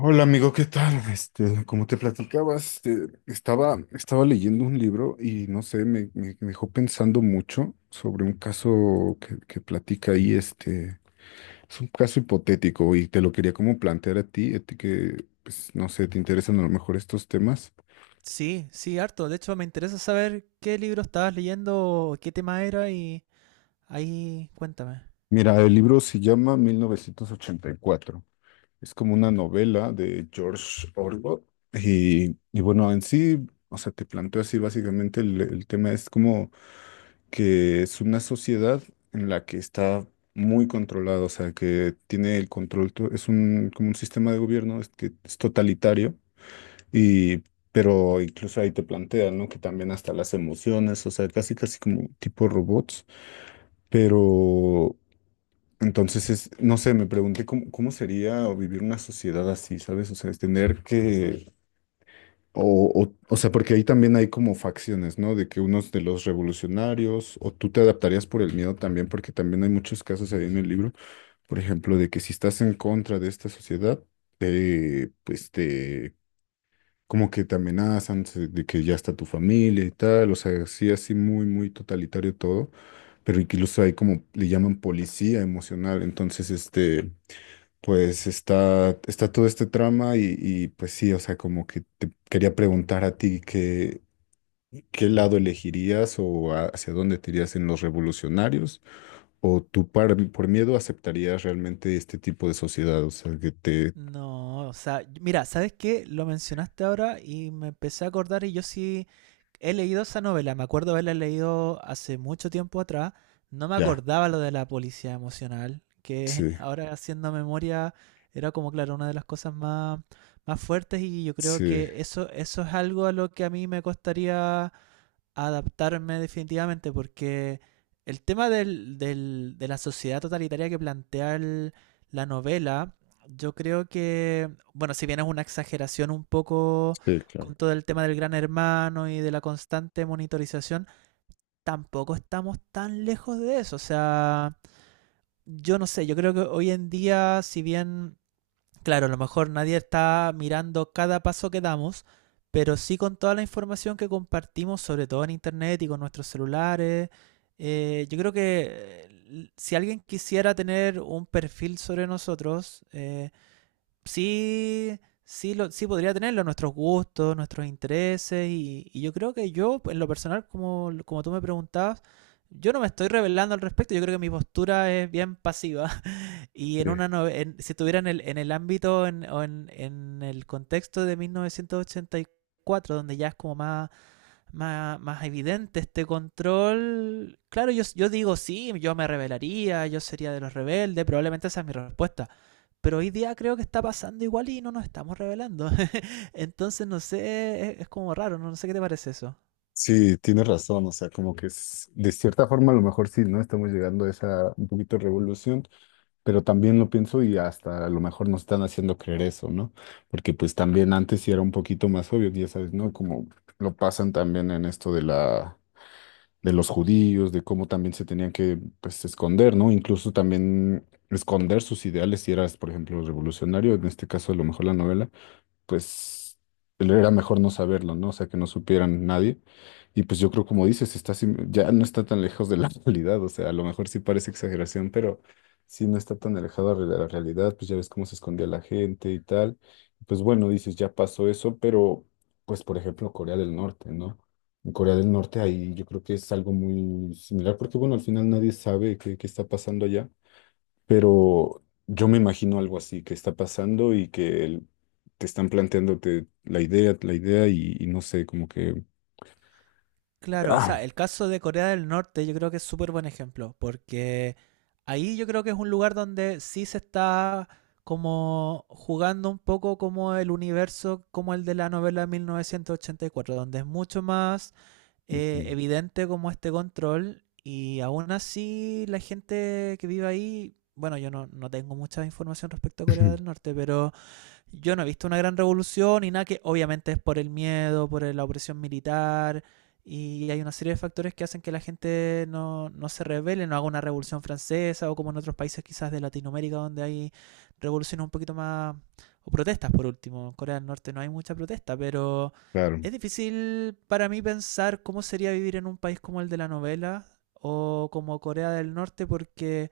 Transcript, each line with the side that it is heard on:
left: Hola amigo, ¿qué tal? Como te platicaba, estaba leyendo un libro y no sé, me dejó pensando mucho sobre un caso que platica ahí, es un caso hipotético y te lo quería como plantear a ti, que, pues, no sé, te interesan a lo mejor estos temas.
right: Sí, sí, harto. De hecho, me interesa saber qué libro estabas leyendo, qué tema era y ahí cuéntame.
left: Mira, el libro se llama 1984. Es como una novela de George Orwell y bueno, en sí, o sea, te planteo así básicamente el tema es como que es una sociedad en la que está muy controlado, o sea, que tiene el control, es un, como un sistema de gobierno es que es totalitario, y, pero incluso ahí te plantean, ¿no? Que también hasta las emociones, o sea, casi casi como tipo robots, pero entonces es, no sé, me pregunté cómo sería vivir una sociedad así, ¿sabes? O sea, es tener que o sea, porque ahí también hay como facciones, ¿no? De que unos de los revolucionarios, o tú te adaptarías por el miedo también, porque también hay muchos casos ahí en el libro, por ejemplo, de que si estás en contra de esta sociedad, pues te, como que te amenazan de que ya está tu familia y tal, o sea, sí, así muy, muy totalitario todo, pero incluso hay como, le llaman policía emocional, entonces. Pues está todo este trama pues sí, o sea, como que te quería preguntar a ti qué lado elegirías o hacia dónde te irías en los revolucionarios o tú por miedo aceptarías realmente este tipo de sociedad, o sea,
right: No, o sea, mira, ¿sabes qué? Lo mencionaste ahora y me empecé a acordar y yo sí he leído esa novela. Me acuerdo haberla leído hace mucho tiempo atrás. No me
left: ya,
right: acordaba lo de la policía emocional, que
left: sí,
right: ahora haciendo memoria era como, claro, una de las cosas más fuertes y yo creo
left: sí,
right: que eso es algo a lo que a mí me costaría adaptarme definitivamente porque el tema del de la sociedad totalitaria que plantea la novela. Yo creo que, bueno, si bien es una exageración un poco
left: sí, claro.
right: con todo el tema del gran hermano y de la constante monitorización, tampoco estamos tan lejos de eso. O sea, yo no sé, yo creo que hoy en día, si bien, claro, a lo mejor nadie está mirando cada paso que damos, pero sí con toda la información que compartimos, sobre todo en internet y con nuestros celulares. Yo creo que si alguien quisiera tener un perfil sobre nosotros, sí, sí, sí podría tenerlo, nuestros gustos, nuestros intereses, y yo creo que yo, en lo personal, como tú me preguntabas, yo no me estoy revelando al respecto. Yo creo que mi postura es bien pasiva. Y
left: Sí,
right: en una nove- en- si estuvieran en el ámbito, en el contexto de 1984, donde ya es como más evidente este control, claro, yo digo sí, yo me rebelaría, yo sería de los rebeldes, probablemente esa es mi respuesta. Pero hoy día creo que está pasando igual y no nos estamos rebelando. Entonces, no sé, es como raro, no sé qué te parece eso.
left: sí, tienes razón, o sea, como que de cierta forma a lo mejor sí, ¿no? Estamos llegando a esa un poquito revolución. Pero también lo pienso y hasta a lo mejor nos están haciendo creer eso, ¿no? Porque pues también antes sí era un poquito más obvio, ya sabes, ¿no? Como lo pasan también en esto de los judíos, de cómo también se tenían que pues esconder, ¿no? Incluso también esconder sus ideales si eras, por ejemplo, revolucionario, en este caso a lo mejor la novela pues era mejor no saberlo, ¿no? O sea, que no supieran nadie. Y pues yo creo, como dices, está ya no está tan lejos de la realidad, o sea, a lo mejor sí parece exageración, pero sí no está tan alejado de la realidad, pues ya ves cómo se escondía la gente y tal. Pues bueno, dices, ya pasó eso, pero pues por ejemplo, Corea del Norte, ¿no? En Corea del Norte ahí yo creo que es algo muy similar, porque bueno, al final nadie sabe qué está pasando allá. Pero yo me imagino algo así que está pasando y que te están planteándote la idea y no sé.
right: Claro, o
left: Ah,
right: sea, el caso de Corea del Norte yo creo que es súper buen ejemplo, porque ahí yo creo que es un lugar donde sí se está como jugando un poco, como el universo, como el de la novela de 1984, donde es mucho más
left: ujú.
right: evidente como este control, y aún así la gente que vive ahí, bueno, yo no tengo mucha información respecto a Corea
left: Ujú.
right: del Norte, pero yo no he visto una gran revolución. Y nada, que obviamente es por el miedo, por la opresión militar y hay una serie de factores que hacen que la gente no se revele, no haga una revolución francesa o como en otros países quizás de Latinoamérica donde hay revoluciones un poquito más, o protestas por último. En Corea del Norte no hay mucha protesta, pero
left: Claro.
right: es difícil para mí pensar cómo sería vivir en un país como el de la novela o como Corea del Norte, porque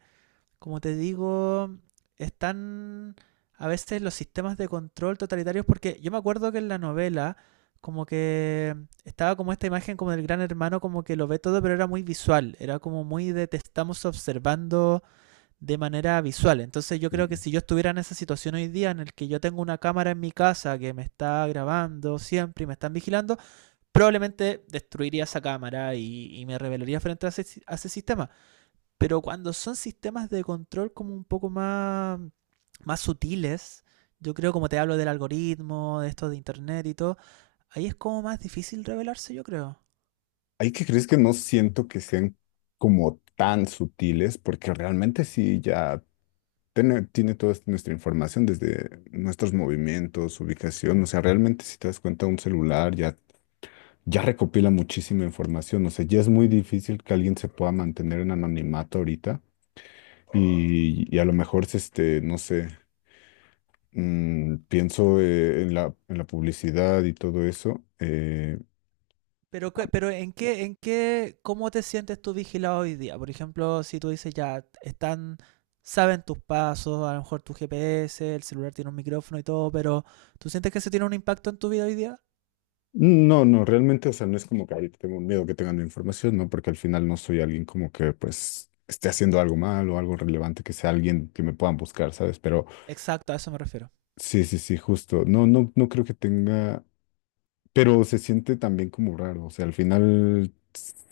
right: como te digo, están a veces los sistemas de control totalitarios. Porque yo me acuerdo que en la novela, como que estaba como esta imagen como del gran hermano, como que lo ve todo, pero era muy visual, era como muy de te estamos observando de manera visual. Entonces yo
left: Ujú.
right: creo que si yo estuviera en esa situación hoy día, en el que yo tengo una cámara en mi casa que me está grabando siempre y me están vigilando, probablemente destruiría esa cámara, y me rebelaría frente a a ese sistema. Pero cuando son sistemas de control como un poco más sutiles, yo creo, como te hablo del algoritmo, de esto de internet y todo, ahí es como más difícil revelarse, yo creo.
left: Hay que crees que no siento que sean como tan sutiles, porque realmente sí ya tiene toda nuestra información desde nuestros movimientos, ubicación, o sea, realmente si te das cuenta un celular ya recopila muchísima información, o sea, ya es muy difícil que alguien se pueda mantener en anonimato ahorita. Y a lo mejor es no sé, pienso
right: O-
left: en la publicidad y todo eso. eh,
right: Pero, en qué, ¿cómo te sientes tú vigilado hoy día? Por ejemplo, si tú dices ya, están, saben tus pasos, a lo mejor tu GPS, el celular tiene un micrófono y todo, pero ¿tú sientes que eso tiene un impacto en tu vida hoy día?
left: no, no, realmente, o sea, no es como que ahorita tengo miedo que tengan mi información, ¿no? Porque al final no soy alguien como que, pues, esté haciendo algo mal o algo relevante que sea alguien que me puedan buscar, ¿sabes? Pero
right: Exacto, a eso me refiero.
left: sí, sí, sí, justo. No, no, no creo que tenga. Pero se siente también como raro, o sea, al final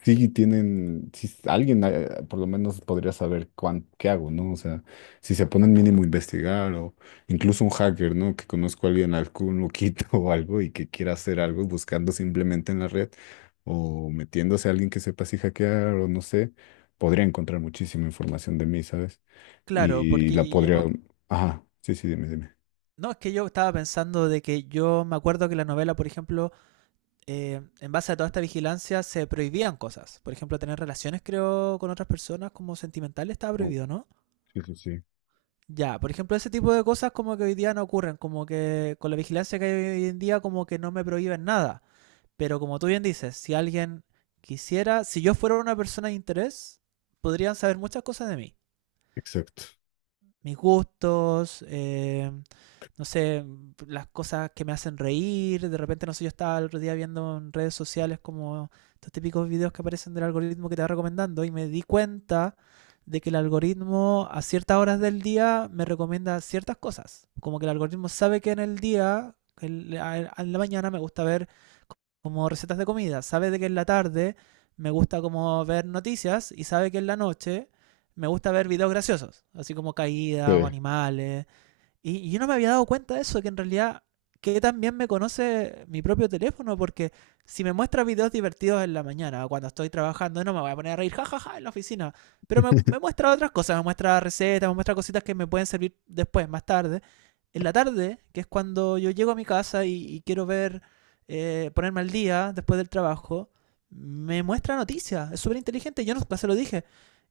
left: sí tienen, si alguien por lo menos podría saber qué hago, ¿no? O sea, si se ponen mínimo a investigar o incluso un hacker, ¿no? Que conozco a alguien, algún loquito o algo y que quiera hacer algo buscando simplemente en la red o metiéndose a alguien que sepa si hackear o no sé, podría encontrar muchísima información de mí, ¿sabes?
right: Claro,
left: Y la podría. Ajá, sí, sí, dime, dime.
right: no, es que yo estaba pensando de que yo me acuerdo que la novela, por ejemplo, en base a toda esta vigilancia se prohibían cosas. Por ejemplo, tener relaciones, creo, con otras personas como sentimentales, estaba
left: Oh,
right: prohibido, ¿no?
left: sí, sí, sí,
right: Ya, por ejemplo, ese tipo de cosas como que hoy día no ocurren, como que con la vigilancia que hay hoy en día, como que no me prohíben nada. Pero como tú bien dices, si alguien quisiera, si yo fuera una persona de interés, podrían saber muchas cosas de mí.
left: exacto.
right: Mis gustos, no sé, las cosas que me hacen reír. De repente, no sé, yo estaba el otro día viendo en redes sociales como estos típicos videos que aparecen del algoritmo, que te va recomendando, y me di cuenta de que el algoritmo a ciertas horas del día me recomienda ciertas cosas. Como que el algoritmo sabe que en el día, en la mañana me gusta ver como recetas de comida, sabe de que en la tarde me gusta como ver noticias y sabe que en la noche me gusta ver videos graciosos, así como caídas o
left: Sí.
right: animales. Y yo no me había dado cuenta de eso, que en realidad que también me conoce mi propio teléfono, porque si me muestra videos divertidos en la mañana, o cuando estoy trabajando, no me voy a poner a reír, jajaja, ja, ja", en la oficina. Pero me muestra otras cosas, me muestra recetas, me muestra cositas que me pueden servir después, más tarde. En la tarde, que es cuando yo llego a mi casa y ponerme al día después del trabajo, me muestra noticias, es súper inteligente. Yo no no se lo dije,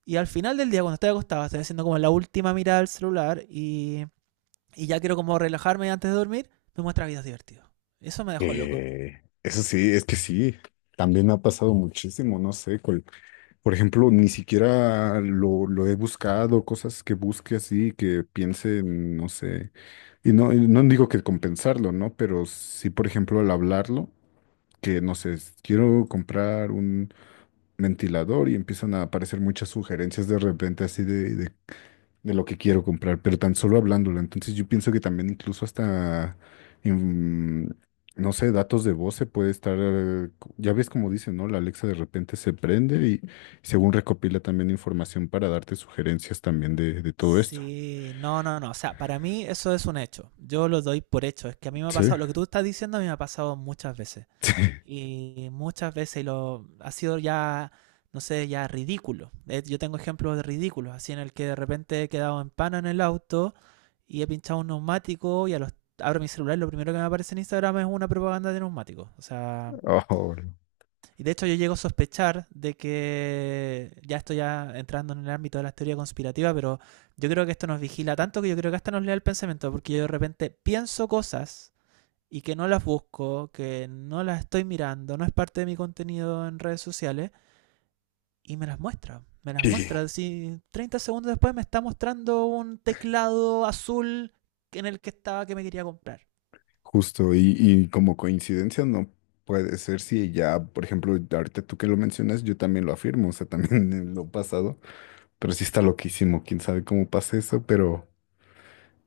right: y al final del día, cuando estoy acostado, estoy haciendo como la última mirada al celular, y ya quiero como relajarme antes de dormir, me muestra videos divertidos. Eso me dejó loco.
left: Eso sí, es que sí, también me ha pasado muchísimo, no sé, por ejemplo, ni siquiera lo he buscado, cosas que busque así, que piense, no sé, y no digo que compensarlo, ¿no? Pero sí, por ejemplo, al hablarlo, que no sé, quiero comprar un ventilador y empiezan a aparecer muchas sugerencias de repente así de lo que quiero comprar, pero tan solo hablándolo. Entonces yo pienso que también incluso hasta, en, no sé, datos de voz se puede estar, ya ves como dicen, ¿no? La Alexa de repente se prende y según recopila también información para darte sugerencias también de todo esto.
right: Sí, no, no, no. O sea, para mí eso es un hecho. Yo lo doy por hecho. Es que a mí me ha
left: Sí,
right: pasado, lo que tú estás diciendo a mí me ha pasado muchas veces.
left: sí.
right: Y muchas veces lo ha sido ya, no sé, ya ridículo. Yo tengo ejemplos de ridículos, así, en el que de repente he quedado en pana en el auto y he pinchado un neumático, y a los abro mi celular, y lo primero que me aparece en Instagram es una propaganda de neumáticos. O sea,
left: Oh,
right: y de hecho yo llego a sospechar de que ya estoy ya entrando en el ámbito de la teoría conspirativa, pero yo creo que esto nos vigila tanto, que yo creo que hasta nos lea el pensamiento, porque yo de repente pienso cosas, y que no las busco, que no las estoy mirando, no es parte de mi contenido en redes sociales, y me las muestra. Me las
left: sí.
right: muestra. Si 30 segundos después me está mostrando un teclado azul, en el que estaba que me quería comprar.
left: Justo, y como coincidencia no puede ser si ya, por ejemplo, ahorita tú que lo mencionas, yo también lo afirmo, o sea, también en lo pasado, pero sí está loquísimo, quién sabe cómo pasa eso, pero...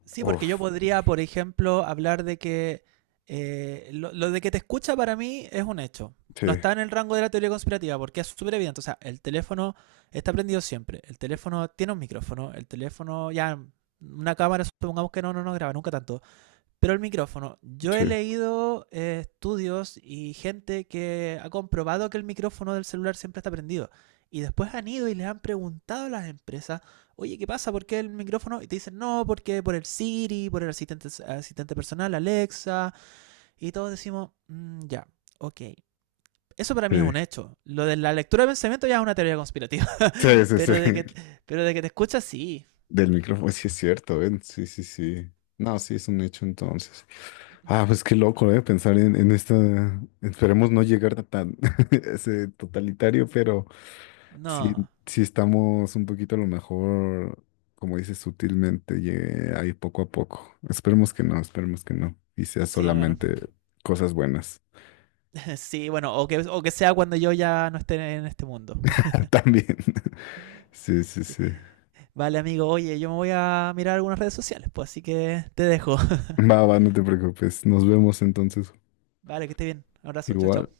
right: Sí, porque yo
left: Uf,
right: podría, por ejemplo, hablar de que lo de que te escucha, para mí es un hecho, no
left: sí,
right: está en el rango de la teoría conspirativa porque es súper evidente. O sea, el teléfono está prendido siempre. El teléfono tiene un micrófono. El teléfono, ya, una cámara, supongamos que no graba nunca tanto. Pero el micrófono, yo
left: sí,
right: he leído estudios y gente que ha comprobado que el micrófono del celular siempre está prendido. Y después han ido y les han preguntado a las empresas: oye, ¿qué pasa? ¿Por qué el micrófono? Y te dicen: no, porque por el Siri, por asistente personal, Alexa. Y todos decimos: mm, ya, ok. Eso para mí es
left: sí.
right: un hecho. Lo de la lectura de pensamiento ya es una teoría conspirativa.
left: Sí, sí, sí.
right: Pero de que, pero de que te escuchas, sí.
left: Del micrófono, sí es cierto, ven. Sí, sí, sí. No, sí, es un hecho entonces. Ah, pues qué loco, ¿eh? Pensar en esta. Esperemos no llegar a tan ese totalitario, pero sí,
right: No.
left: sí estamos un poquito a lo mejor, como dices, sutilmente, llegue ahí poco a poco. Esperemos que no, esperemos que no. Y sea
right: Sí, bueno.
left: solamente cosas buenas.
right: Sí, bueno, o que sea cuando yo ya no esté en este mundo.
left: También. Sí, sí,
right: Sí.
left: sí.
right: Vale, amigo, oye, yo me voy a mirar algunas redes sociales, pues así que te dejo.
left: Va, va, no te preocupes. Nos vemos entonces.
right: Vale, que esté bien. Un abrazo, chao,
left: Igual.
right: chao.